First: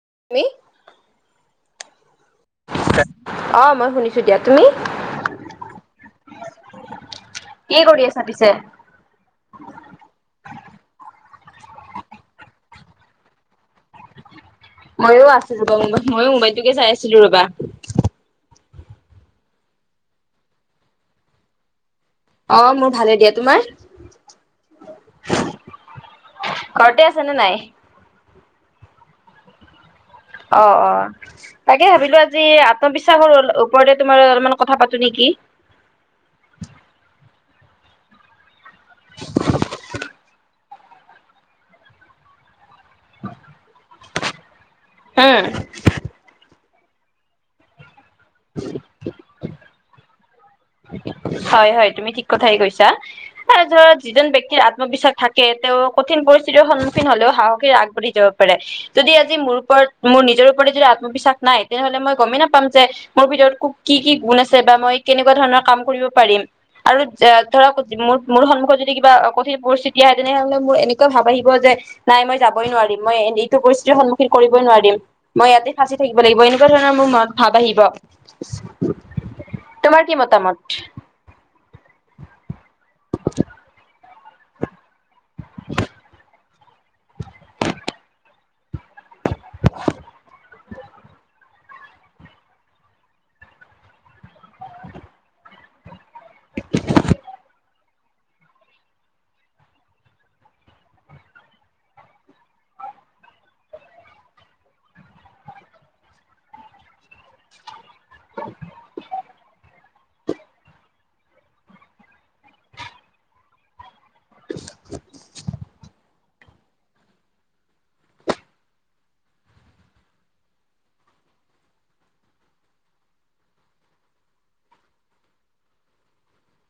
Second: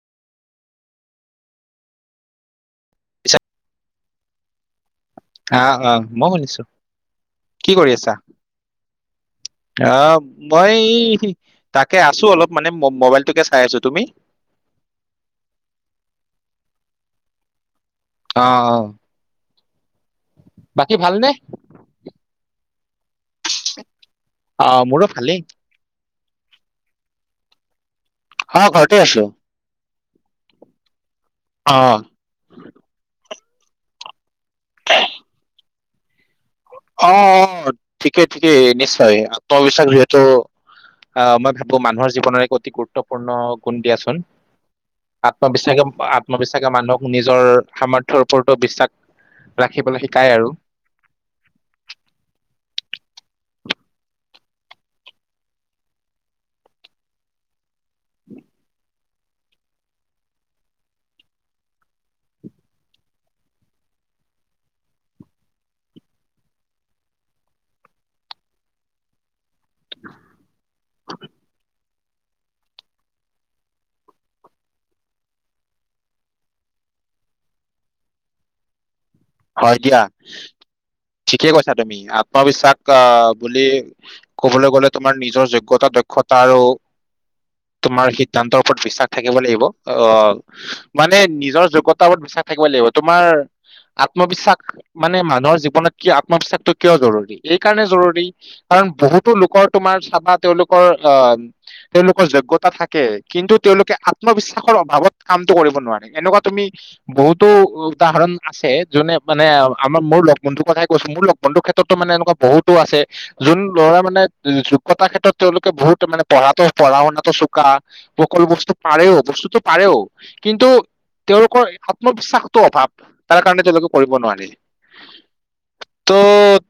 [inaudible] পিছে অ মই শুনিছো দিয়া, তুমি? আহ আহ মই শুনিছো কি কৰি আছা অ' মই তাকে আছো অলপ মানে মোবাইলটোকে চাই আছো, তুমি? ময়ো আছো ৰবা মোবাইল ময়ো মোবাইলটোকে চাই আছিলো ৰবা। অ' - অ ' বাকী ভালনে? অ মোৰ ভালে দিয়া, তোমাৰ অ 'মোৰো ভালেই। শুনিছনে নাই? হ ঘৰতেই আছো। অ -অ অ তাকে ভাবিলো আজি আত্মবিশ্বাসৰ অলপ। ওপৰতে তোমাৰ অলপমান কথা পাতো নেকি? অ -অ ঠিকেই ঠিকেই নিশ্চয় আত্মবিশ্বাস যিহেতু অ 'মই ভাবো মানুহৰ জীৱনৰ এক অতি গুৰুত্বপূৰ্ণ গুণ দিয়াচোন। উম আত্মবিশ্বাসে -আত্মবিশ্বাসে মানুহক নিজৰ সামৰ্থৰ ওপৰতো বিশ্বাস ৰাখি পেলাই শিকায় আৰু। হয় হয় তুমি ঠিক কথাই কৈছা ধৰা যিজন ব্যক্তিৰ আত্মবিশ্বাস থাকে তেওঁ কঠিন পৰিস্থিতিৰ সন্মুখীন হলেও সাহসেৰে আগবাঢ়ি যাব পাৰে। যদি আজি মোৰ ওপৰত মোৰ নিজৰ ওপৰত যদি আত্মবিশ্বাস নাই তেনেহ'লে মই গমেই নাপাম যে মোৰ ভিতৰত কি কি গুণ আছে বা মই কেনেকুৱা ধৰণৰ কাম কৰিব পাৰিম আৰু ধৰক মোৰ মোৰ সন্মুখত যদি কিবা কঠিন পৰিস্থিতি আহে তেনেহলে মোৰ এনেকুৱা ভাব আহিব যে নাই মই যাবই নোৱাৰিম মই এইটো পৰিস্থিতিৰ সন্মুখীন কৰিবই নোৱাৰিম মই ইয়াতে ফাঁচি থাকিব লাগিব এনেকুৱা ৰ মোৰ মন ভাৱ আহিব হয় তোমাৰ দিয়া কি মতামত? ঠিকে কৈছা তুমি আত্মবিশ্বাস আহ বুলি ক'বলৈ গলে তোমাৰ নিজৰ যোগ্য়তা দক্ষতা আৰু তোমাৰ সিদ্ধান্তৰ ওপৰত বিশ্বাস থাকিব লাগিব আহ মানে নিজৰ যোগ্যতাৰ ওপৰত থাকিব লাগিব তোমাৰ আত্মবিশ্বাস মানে মানুহৰ জীৱনত ক আত্মবিশ্বাসটো কিয় জৰুৰী এই কাৰণে জৰুৰী কাৰণ বহুতো লোকৰ তোমাৰ চাবা তেওঁলোকৰ অ তেওঁলোকৰ যোগ্য়তা থাকে কিন্তু তেওঁলোকে আত্মবিশ্বাসৰ অভাৱত কামতটো কৰিব নোৱাৰে এনেকুৱা তুমি বহুতো উদাহৰণ আছে যোনে মানে আমাৰ মোৰ লগ বন্ধুৰ কথাই কৈছো মোৰ লগ বন্ধুৰ ক্ষেত্ৰতো মানে এনেকুৱা বহুতো আছে যোন মানে যোগ্যতাৰ ক্ষেত্ৰত তেওঁলোকে বহুত মানে পঢ়া পঢ়া শুনাটো চোকা সকলো বস্তু পা বস্তুতটো পাৰে কিন্তু তেওঁলোকৰ আত্মবিশ্বাসটো অভাৱ তাৰ কাৰণ তেওঁলোকে কৰিব নোৱাৰি তো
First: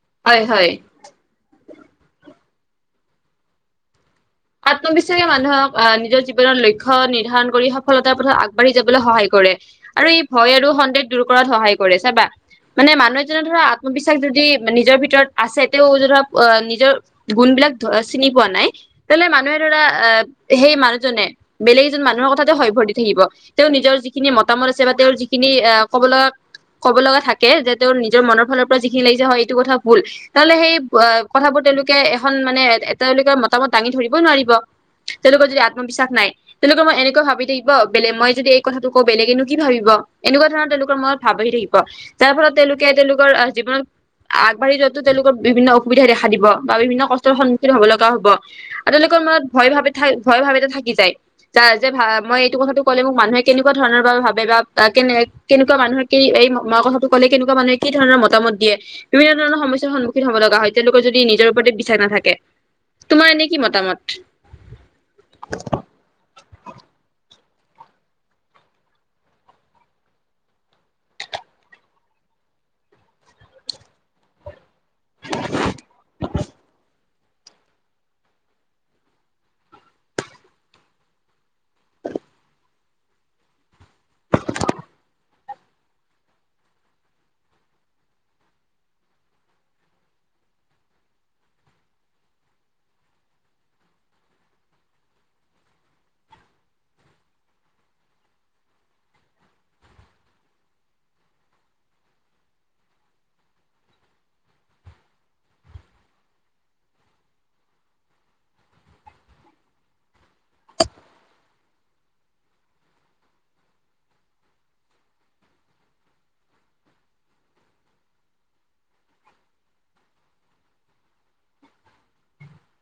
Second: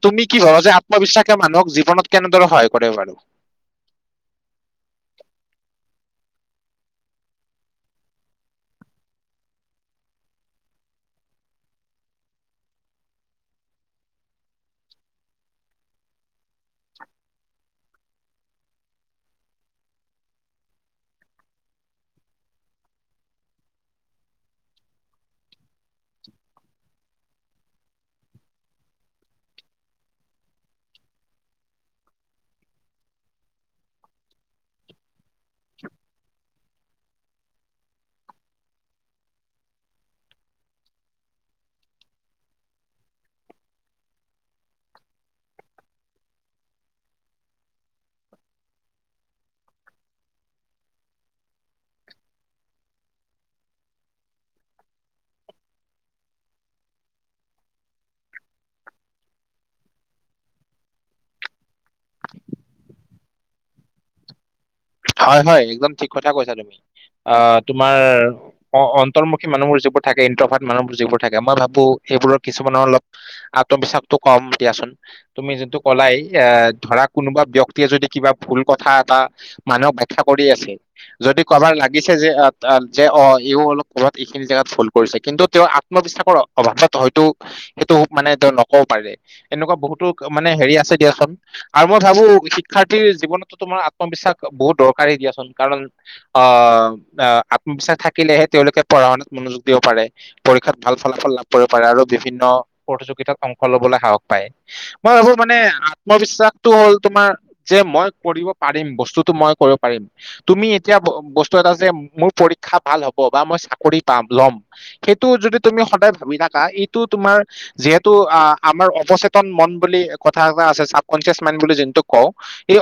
তুমি কি হয় ভৰ হয় যে আত্মবিশ্বাসে মানুহক জীৱনত কেনেদৰে সহায় কৰে বাৰু আত্মবিশ্বাসে মানুহক আহ নিজৰ জীৱনৰ লক্ষ্য নিৰ্ধাৰণ কৰি সফলতাৰ পথত আগবাঢ়ি যাবলৈ সহায় কৰে কৰে আৰু ই ভয় আৰু সন্দেহ দূৰ কৰাত সহায় কৰে চাবা মানে মানুহ এজনে ধৰা আত্মবিশ্বাস যদি নিজৰ ভিতৰত আছে তেওঁ ধৰা নিজৰ গুন্ লাক চিনি পোৱা নাই তেলে মানুহে ধৰা অ সেই মানুহজনে বেলেগ এজন মানুহৰ কথাতে সভ্যৰ্তি থাকিব তেওঁ নিজৰ যিখিনি মতামত আছে বা তেওঁৰ যিখিনি ক'ব লগা ক'ব লগা থাকে যে তেওঁৰ নিজৰ মনৰ ফালৰ পৰা যিখিনি লাগিছে হয় এইটো কথা ভুল তেহ'লে সেই কথাবোৰ তেওঁলোকে এখন মানে এ তেওঁলোকে মতামত দাঙি ধৰিবই নোৱাৰিব তেওঁলোকৰ যদি আত্মবিশ্বাস নাই তেওঁলোকৰ মই এনেকুৱৈ ভাবি থাকিব বেলেগ মই যদি এই কথাটো কওঁ বেলেগ কিন্তু কি ভাবিব এনেকুৱা ধৰণৰ তেওঁলোকৰ মনত ভাব আহি থাকিব যাৰ ফলত তেওঁলোকে তেওঁলোকৰ আহ জীৱনত আগবাঢ় যোৱাতো তেওঁলোকৰ বিভিন্ন অসুবিধা দেখা দিব বা বিভিন্ন কষ্টৰ সন্মুখীন হব লগা হব আৰু তেওঁলোকৰ মনত ভয় ভাৱ থ ভয় ভাৱ এটা থাকি যায় য যে মই এইটো কথাাতটো কলে মোক মানুহে কেনেকুৱা ধৰণৰ বা ভাবে বা কেনে কেনেকুৱা মানুহে কি এই কথাটো ক'লে কেনেকুৱা মানুহে কি ধৰণৰ মতামত দিয়ে বিভিন্ন ধৰণৰ সমস্যাৰ সন্মুখীন হব লগা হয় তেওঁলোকৰ যদি নিজৰ ওপৰত বিশ্বাস নাথাকে তোমাৰ এনেকি মতামত হয় হয় একদম ঠিক কথা কৈছা তুমি অ তোমাৰ অ অন্তৰ্মুখী মানুহবোৰ যিবোৰ থাকে ইণ্ট্ৰভাট মানুহবোৰ যিবোৰ থাকে মই ভাবো সবোৰ কিছুমানৰ অলপ আত্মবিশ্বাসতটো কম দিয়াচোন তুমি যোনটো কলাই এ ধৰা কোনোবা ব্যক্তিয়ে যদি কিবা ভুল কথা এটা মানুহক বাখ্যা কৰি আছে যদি কবাৰ লাগিছে যে যে অ এইও অলপ ক'ৰবাত এইখিনি জেগাত ভুল কৰিছে কিন্তু তেওঁ আত্মবিশ্বাসৰ অভাৱত হয়তো সেইটো মানে তেওঁ নকব পাৰে এনে বহুতো মানে হেৰি আছে দিয়াচোন আৰু মই ভাবো শিক্ষাৰ্থীৰ জীৱনতো তোমাৰ আত্মবিশ্বাস বহুত দৰকাৰী দিয়াচোন কাৰণ আহ আত্মবিশ্বাস থাকিলেহে তেওঁলোকে পঢ়া শুনাত মনযোগ দিব পাৰে পৰীক্ষাত ভাল ফলাফল লাভ কৰিব পাৰে আৰু বিভিন্ন প্ৰতিযোগিতাত অংশ লবলৈ সাহস পায় মই ভাবো মানে আত্মবিশ্বাসটো হ'ল তোমাৰ যে মই কৰিব পাৰিম বস্তু টো মই কৰিব পাৰিম তুমি এতিয়া বস্তু এটা যে মোৰ পৰীক্ষা ভাল হ'ব বা মই চাকৰি পাম লম সেইটো যদি তুমি সদায় ভাবি থাকা এইটো তোমাৰ যিহেতু আমাৰ অ সেতন মন বুলি কথা আছে চাবকনচিয়চ মাইড বুলি যোনটো ক এই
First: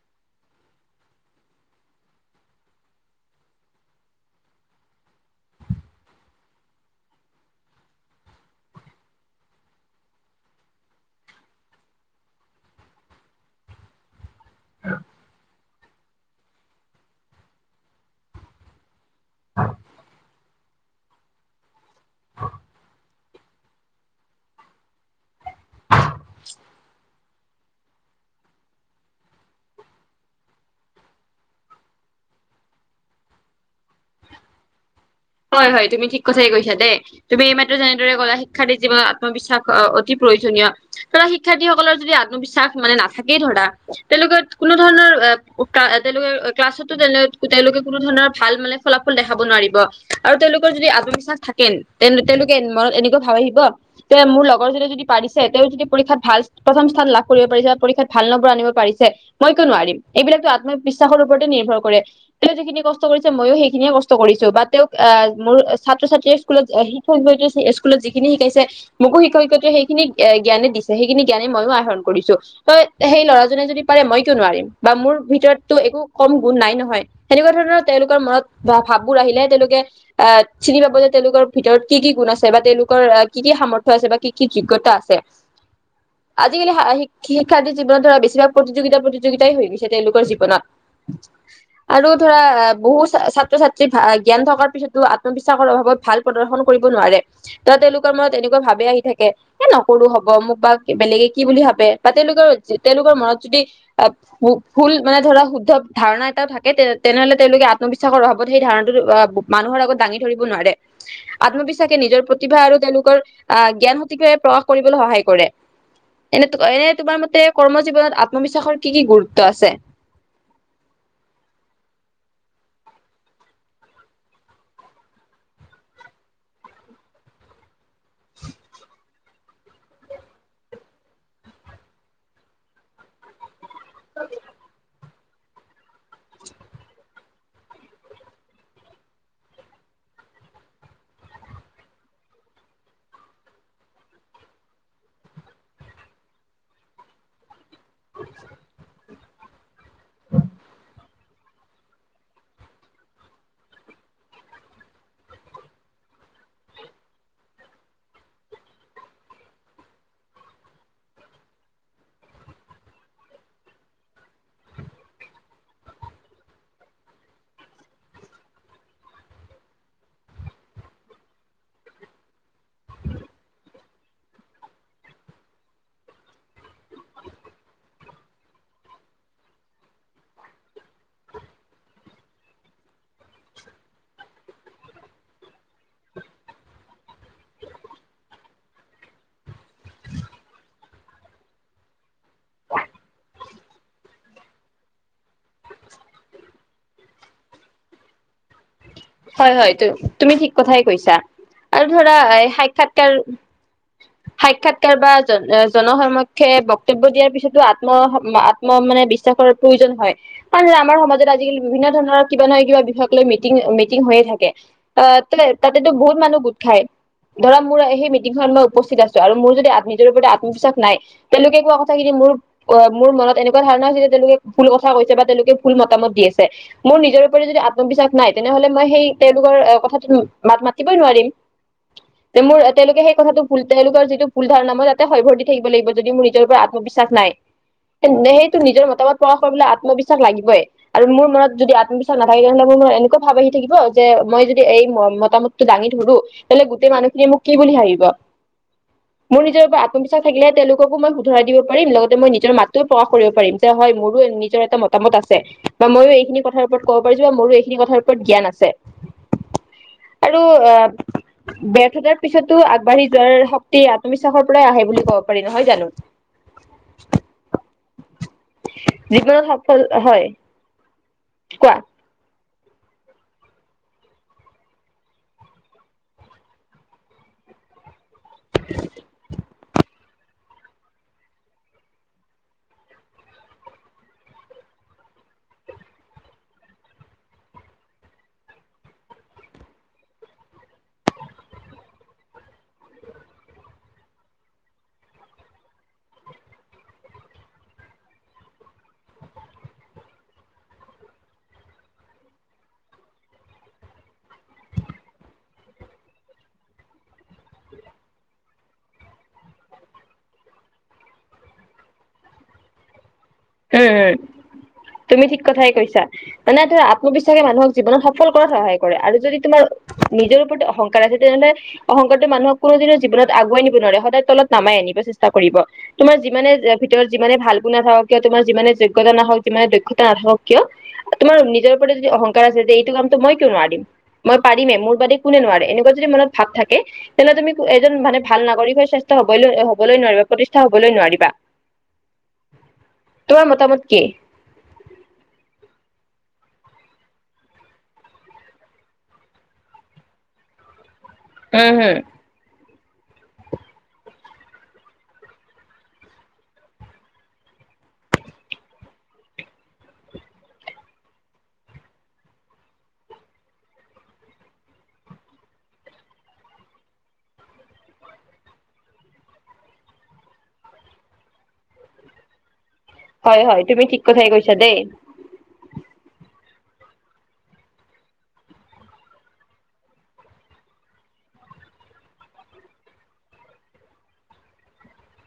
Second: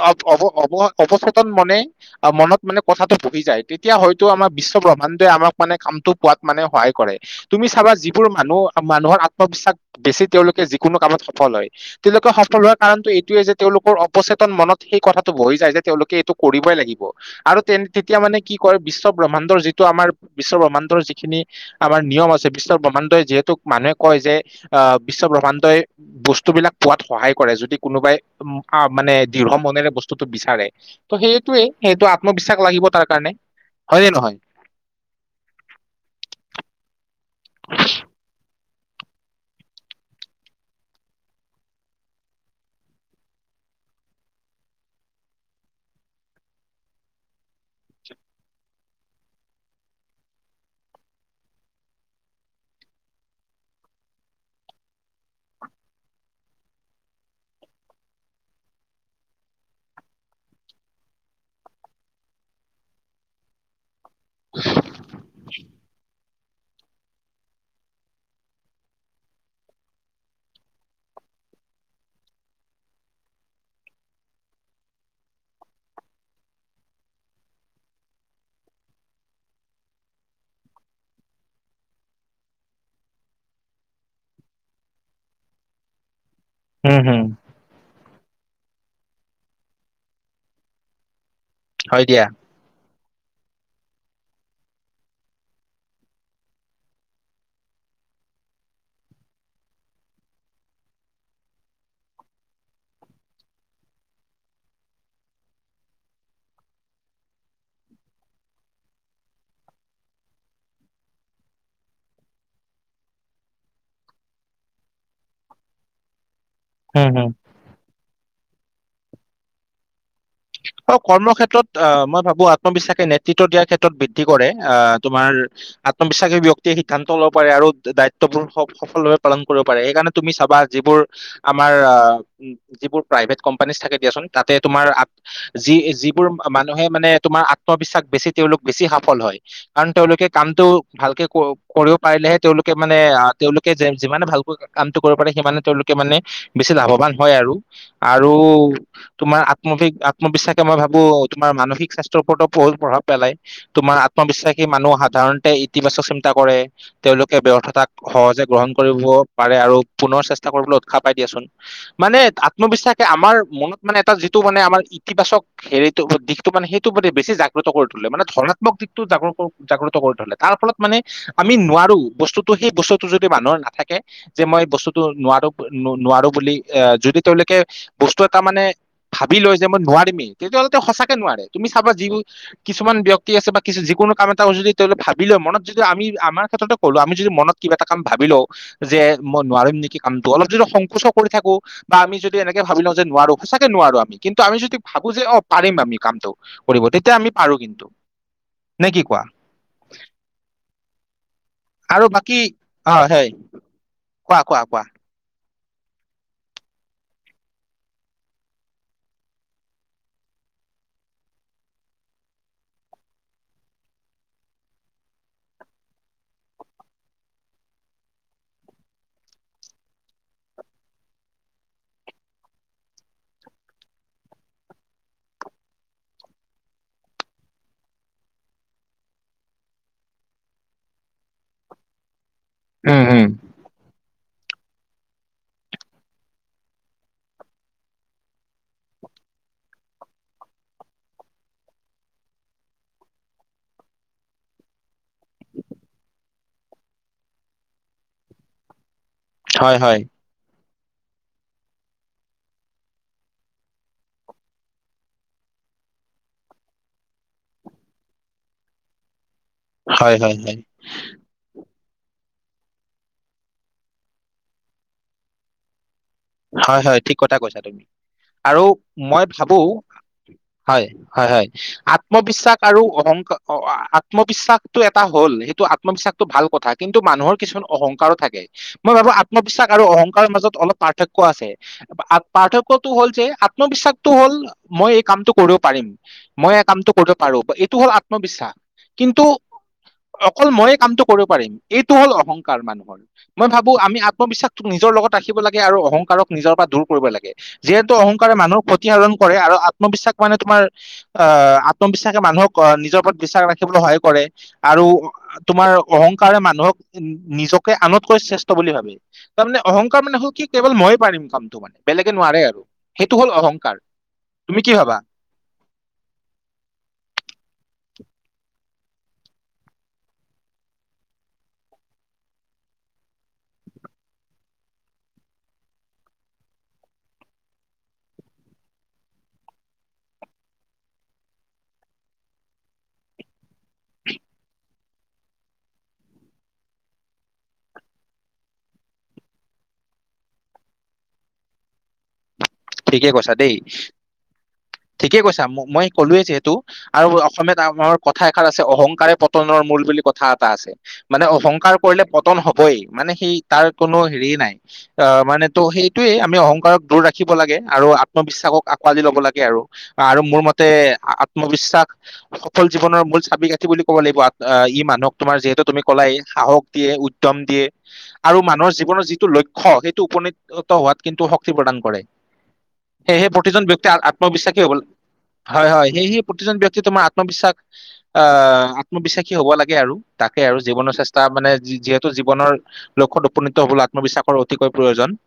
অ মনত মানে কথাটো বহি যায় তেতিয়া হয়তো আমাৰ বিশ্ব ব্ৰহ্মাণ্ডই আমাক মানে কামটো পোৱা মানে সহায় কৰে তুমি চাবা যিবোৰ মানুহ মানুহৰ আত্মবিশ্বাস বেছি তেওঁলোকে যিকোনো কামত সফল হয় তেওঁলোকে সফল হোৱাৰ কাৰণটো এইটোোৱে যে তেওঁলোকৰ অচেতন মনত সেই কথাটো বহি যায় যে তেওঁলোকে এইটো কৰিবই লাগিব আৰু তে তেতিয়া মানে কি কয় বিশ্ব ব্ৰহ্মাডৰ যিটো আমাৰ বিশ্ব ব্ৰহ্মাণ্ড যিখিনি আমাৰ নিয়ম আছে বিশ্ব ব্ৰহ্মাণ্ডই যিহেতু মানুহে কয় যে আহ বিশ্ব ব্ৰহ্মাণ্ডই বস্তুবিলাক পোৱাত সহায় কৰে কৰে যদি কোনোবাই মানে দৃঢ় মনেৰে বস্তুটো বিচাৰে ত সেইটোৱে সেইটো আত্মবিশ্বাস লাগিব তাৰ কাৰণে হয়নে নহয় হয় হয় তুমি ঠিক কথাই কৈছা দেই তুমি এই মাত্ৰ যেনেদৰে গ'লা শিক্ষাৰ্থীৰ জীৱনত আত্মবিশ্বাস অতি প্ৰয়োজনীয় ধৰা শিক্ষাৰ্থীসকলৰ যদি আত্মবিশ্বাস মানে নাথাকেই ধৰণ লোকে কোনো ধৰণৰলোকে ক্লাছতলোকে কোনো ধৰণৰ ভাল ভাল মানে ফলাফল দেখাব নোৱাৰিব আৰু তেওঁলোকৰ যদি আত্মবিশ্বাস থাকেন তে তেওঁলোকে মনত এনেকুৱা ভাব আহিব তে মোৰ লগৰ জতে যদি পাৰিছে তেওঁ যদি পৰীক্ষাত ভাল প্ৰথম স্থান লাভ কৰিব পাৰিছে বা পৰীক্ষাত ভাল নম্বৰ আনিব পাৰিছে মই কিয়ো নোৱাৰিম এইবিলাকো আত্মবিশ্বাসৰ ওপৰতে নিৰ্ভৰ কৰে তেওঁ যিখিনি কষ্ট কৰিছে ময়ো সেইখিনিয়ে কষ্ট কৰিছো বা তেওঁ মোৰ ছাত্ৰ ছাত্ৰীয়ে স্কুলত শিক্ষয়্ষয়্ৰী স্কুলত যিখিনি শিকাইছে মোকো শিক্ষয়্ষত সেইখিনিক জ্ঞানে দিছে সেইখিনি জ্ঞানে মইো আহৰণ কৰিছো ত সেই ল'ৰাজনে যদি পাৰে মই কিয় নোৱাৰিম বা মোৰ ভিতৰতো একো কম গুণ নাই নহয় সেনেকুৱা ধৰণৰ তেওঁলোকৰ মনত ভাৱবোৰ আহিলেহে তেওঁলোকে অ চিনি পাব যে তেওঁলোকৰ ভিতৰত কি কি গুণ আছে বা তেওঁলোকৰ কি কি সামৰ্থয় আছে বা কি কি যোগ্যতা আজিকালি উম হম শিক্ষাৰ্থীৰ জীৱনত ধ বেছিভাগ প্ৰতি যোগিতা প্ৰতিযোগিতাই হৈ গৈছে তেওঁলোকৰ জীৱনত হয় আৰু দিয়া ধৰা বহু ছাত্ৰ ছাত্ৰ্ৰী জ্ঞান থকাৰ িো আত্মবিশ্বাসৰ অভাৱত ভাল প্ৰদৰ্শন কৰিব নোৱাৰে ত তেওঁলোকৰ মনত এনেকুৱা ভাৱে আহি থাকে নকৰো হব মোক বা বেলেগে কি বুলি ভাবে বা তেওঁলোকৰ তেওঁলোকৰ মনত যদি আহ ভুল মানে ধৰা শুদ্ধ ধাৰণা এটাও থাকে তে তেনেহলে তেওঁলোকে আত্মবিশ্বাসৰ অভাৱত সেই ধাৰণাটো মানুহৰ আগত দাঙি ধৰিব নোৱাৰে আত্মবিশ্বাসে নিজৰ প্ৰতিভা আৰু তেওঁলোকৰ আহ জ্ঞান সতিকাৱে প্ৰশ কৰিবলৈ সহায় কৰে এনে এনে উম তোমাৰ হম মতে কৰ্ম জীৱনত আত্মবিশ্বাসৰ কি কি গুৰুত্ব আছে কৰ্মক্ষ্ষেত্ৰত আহ মই ভাবো আত্মবিশ্বাসে নেতৃত্ব দিয়াৰ ক্ষেত্ৰত বৃদ্ধি কৰে আহ তোমাৰ আত্মবিশ্বাসী ব্যক্তিয়ে সিদ্ধান্ত ল'ব পাৰে আৰু দায়িত্ববোৰ সফলভাৱে পালন কৰিব পাৰে সেইকাৰণে তুমি চাবা য [unintelligible] যি যিবোৰ মানুহে মানে তোমাৰ আত্মবিশ্বাস বেছি তেওঁলোক বেছি সফল হয় কাৰণ তেওঁলোকে কামটো ভালকে কৰিব পাৰিলেহে তেওঁলোকে মানে তেওঁলোকে যিমানে ভালকৈ কামটো কৰিব সিে তেওঁলোকে মানে বেছি লাভৱান হয় আৰু আৰু তোমাৰ আত্মবিিক তোমাৰ মানসিক স্বাস্থ্যৰ ওপৰতও বহুত প্ৰভাৱ পেলাই তোমাৰ আত্মবিশ্বাসী মানুহ সাধাৰণতে ইতিবাচক চিন্তা কৰে তেওঁলোকে ব্যৰ্থতাক সহজে গ্ৰহণ কৰিব পাৰে আৰু পুনৰ চেষ্টা কৰিবলৈ উৎসাহ পাই দিয়া মানে আত্মবিশ্বাসে আমাৰ মনত মানে এটা যিটো মানে আমাৰ ইতিবাচক হেৰিটো দিশতটো মানে সেইটো মানে বেছি জাগ্ৰত কৰি তুললে মানে ধৰ্নাত্মক দিশটো জ তাৰ ফলত মানে আমি নোৱাৰো বস্তুতটো সেই বস্তুতটো যদি মানুহৰ নাথাকে যে মই বস্তুতটো নো বুলি যদি তেওঁলোকে বস্তু এটা মানে ভাবি লৈ মই নোৱাৰিমেই তেতিয়াহ'লে সঁচাকে নোৱাৰে তুমি চাবা যি কিছুমান ব্ক্তি আছে বা যিকোনো কাম এটা ভাবি ল মনত যদি আমি আমাৰ ক্ষেত্ৰতে ক'লো আমি যদি মন কা এ কাম ভাবি লওঁ যে মই পিম নেকি কামটো অলপ যদি সংকোচো কৰি থাকো বা আমি যদি এনেকে ভাবি লওঁ যে নোৱাৰো সঁচাকে নোৱাৰো আমি কিন্তু আমি যদি ভাবো যে অ পাৰিম আমি কামটো কৰিব তেতিয়া আমি পাৰো কিন্তু নে কি কোৱা হয় হয় তুমি ঠিক কথাই কৈছা আৰু ধৰা এ অ সাক্ষাৎকাৰ হয় কোৱা কোৱা কোৱা সাক্ষাৎকাৰ বা জনসক্ষে বক্তব্য দিয়াৰ পিছতো আত্ম আত্ম মানে বিশ্বাসৰ প্ৰয়োজন হয় মান আমাৰ সমাজত আজিকালি বিভিন্ন ধৰণৰ কিবা নহ কিবা বিষয় লৈ মিং হৈয়ে থাকে আহ তলে তাতেতো বহুত মানুহ গোট খায় ধৰা মোৰ সেই মিটিংখনত মই উপস্থিত আছো আৰু মোৰ যদি নিজৰ ওপ আত্মবিশ্বাস নাই তেওঁলোকে কোৱা কথাখিনি মোৰ মোৰ মনত এনেকুৱা ধাৰণা হৈছে যে তেওঁলোকে ফুল কথা কৈছে বা তেওঁলোকে ফুল মতামত দি আছে মোৰ নিজৰ [unintelligible] আত্মবিশ্বাস নাই তেন্ত। তেনেহলে মই সেই তেওঁলোকৰ কথাটোত মাত মাতিবই নোৱাৰিম। তে মোৰ উম তেওঁলোকে সেই হম কথাটো ভুল তেওঁলোকৰ যিটো। ভুল ধাৰণা মই তাতে হয়ভৰ দি থাকিব লাগিব যদি মোৰ নিজৰ ওপৰত আত্মবিশ্বাস নাই। সেইটো নিজৰ মতামত প্ৰকাশ কৰিবলৈ আত্মবিশ্বাস লাগিবই আৰু মোৰ মনত যদি আত্মবিশ্বাস নাথাকে তেনেহ'লে মোৰ মনত এনেকুৱা। ভাৱ আহি থাকিব যে মই যদি এই মতামতটো দাঙি ধৰো তেনেহলে গোটেই মানুহখিনিয়ে মোক কি বুলি ভাবিব। মোৰ নিজৰ হয় পৰা হয় আত্মবিশ্বাস থাকিলে তেওঁলোক। কো মই শুধৰাই দিব পাৰিম লগতে মই নিজৰ মাতটোও প্ৰকাশ কৰিব পাৰিম যে হয় মোৰো নিজৰ এটা মতামত আছে। বা মইয়ো এইখিনি কথাৰ ওপৰত ক'ব পাৰি বা মোৰো এইখিনি কাৰ ওপৰত জ্ঞান আছে। হয় হয় আৰু হয় আ বে। তাৰ পিছতো আগবাঢ়ি যোৱাৰ শক্তি আত্মবিশ্বাসৰ পৰাই আহে বুলি ক'ব পাৰি নহয় জানো। হয় হয় ঠিক কথা কৈছা তুমি। আৰু মই জীৱনত ভাবো সফল হয় হয় হয় হয় কোৱা আত্মবিশ্বাস। আৰু অহংকাৰ আত্মবিশ্বাসটো এটা হ'ল সেইটো আত্মবিশ্বাসটো ভাল কথা কিন্তু মানুহৰ কিছুমান। অহংকাৰো থাকে মই ভাবো আত্মবিশ্বাস আৰু অহংকাৰৰ মাজত অলপ পাৰ। পাৰ্থক্য আছে পাৰ্থক্য হ'ল যে আত্মবিশ্বাসটো হ'ল মই এই কামটো কৰিব পাৰিম। মই এই কামটো কৰিব পাৰো এইটো হ'ল আত্মবিশ্বাস কিন্তু। অকল ময়ে কামটো কৰিব পাৰিম এইটো হ'ল অহংকাৰ মানুহৰ মই ভাবো আমি আত্মবিশ্বাসক নিচ। নিজৰ লগত ৰাখিব। আৰু অহংকাৰক নিজৰ পৰা দূৰ কৰিব লাগে যিহেতু অহংকাৰে মানুহৰ ক্ষতি আহৰণ কৰে আৰু আত্মবিশ্বাস মানে তোমাৰ। আত্মবিশ্বাসে মানুহক নিজৰ ওপৰত বিশ্বাস ৰাখিবলৈ সহায় কৰে আৰু। তোমাৰ অহংকাৰে মানুহক নিজকে আনতকৈ শ্ৰেষ্ঠ বুলি ভাবে তাৰমানানে অহংকাৰ মানে হ'ল কি। কেৱল ময়ে পাৰিম কামটো মানে বেলেগে নোৱাৰে আৰু। হ'ল অহংকাৰ উম উম তুমি কি ভাবা তুমি ঠিক কথাই কৈছা মানে ধৰা আত্মবিশ্বাসে মানুহক। জীৱনত সফল কৰাত সহায় কৰে আৰু যদি তোমাৰ নিজৰ ওপৰত অহংকাৰ আছে তেনেহলে অহংকাৰটো মানুহক কোনো। জীৱনত আগুৱাই নিব নোৱাৰে সদায় তলত নামাই আনিব চেষ্টা কৰিব তোমাৰ যিমানে ভিতৰত যিমানে ভাল গুণ নাথাকক। কিয় তোমাৰ যিমানে যোগ্যতা নাথাকক যিমানে দক্ষতা নাথাকক কিয়। তোমাৰ নিজৰ ওপৰত যদি অহংকাৰ আছে যে এইটো কামতো মই কিয় নোৱাৰিম মই পাৰিমে মোৰ। বাদে কোনেও নোৱাৰে এনেকুৱা যদি ভাব থাকে তেনেহলে তুমি এজন ভাল নাগৰিক হোৱাৰ চেষ্টা হবলৈ হবলৈ। নোৱাৰা প্ৰতিষ্ঠা হবলৈ নোৱাৰিবা। ঠিকে কৈছা তোমাৰ দেই মতামত কি ঠিকে কৈছা মই ক'লোৱে যিহে। তু আৰু অসমীয়াত আমাৰ কথা এষাৰ আছে অহংকাৰে পতনৰ মূল বুলি কথা এটা আছে। মানে উম অহংকাৰ হম কৰিলে পতন হব। হবই মানে সেই তাৰ কোনো হেৰি নাই অ মানে তো সেইটোয়ে আমি অহংকাৰক দূৰ ৰাখি। লাগে আৰু আত্মবিশ্বাসক আকোৱালি ল'ব লাগে আৰু আৰু মোৰ মতে আত্মবিশ্বাস। সফল জীৱনৰ মূল চাবি গাঁঠি বুলি ক'ব লাগিব ই মানুহক তোমাৰ যিহেতু তুমি কলাই সাহস দিয়ে উদ্যম। উম দিয়ে আৰু মানুহৰ জীৱনৰ যিটো লক্ষ্য সেইটো উপনীতত হোৱাত কিন্তু শক্তি প্ৰদান কৰে। সেয়েহে হয় হয় প্ৰতিজন তুমি ব্যক্তিয়ে ঠিক কথাই কৈছা আত্মবিশ্বাসি হব দেই। হয় হয় সেয়েহে প্ৰতিজন ব্যক্তি। তোমাৰ আত্মবিশ্বাস আহ আত্মবিশ্বাসী হ'ব লাগে আৰু তাকে আৰু জীৱনৰ চেষ্টা মানে। যিহেতু জীৱনৰ লক্ষ্যত উপনীত হবলৈ আত্মবিশ্বাসৰ অতিকৈ প্ৰয়োজন।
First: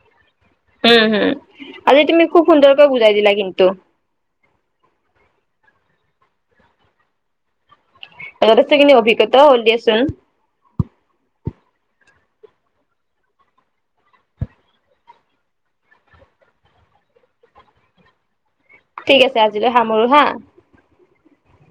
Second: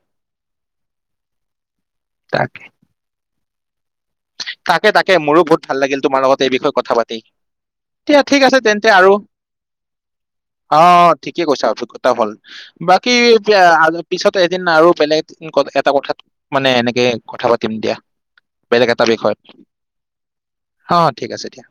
উম হম আজি তুমি খুব তাক সুন্দৰকৈ বুজাই দিলা কিন্তু। তাকে তাকে মোৰো বহুত ভাল লাগিল তোমাৰ লগত এই বিষয়ে কথা পাতি। এয়া ঠিক আছে তেন্তে যথেষ্টখিনি আৰু অভিজ্ঞতাও হ'ল দিয়াচোন। অ ঠিকে কৈছা অ। হল বাকী পিছত এদিন আৰু বেলেগ এটা কথাত মানে এনেকে। এ কথা পাতিম দিয়া। বেলেগ এটা ঠিক বিষয়ত আছে আজিলৈ সামৰো হা। অ ঠিক আছে দিয়া।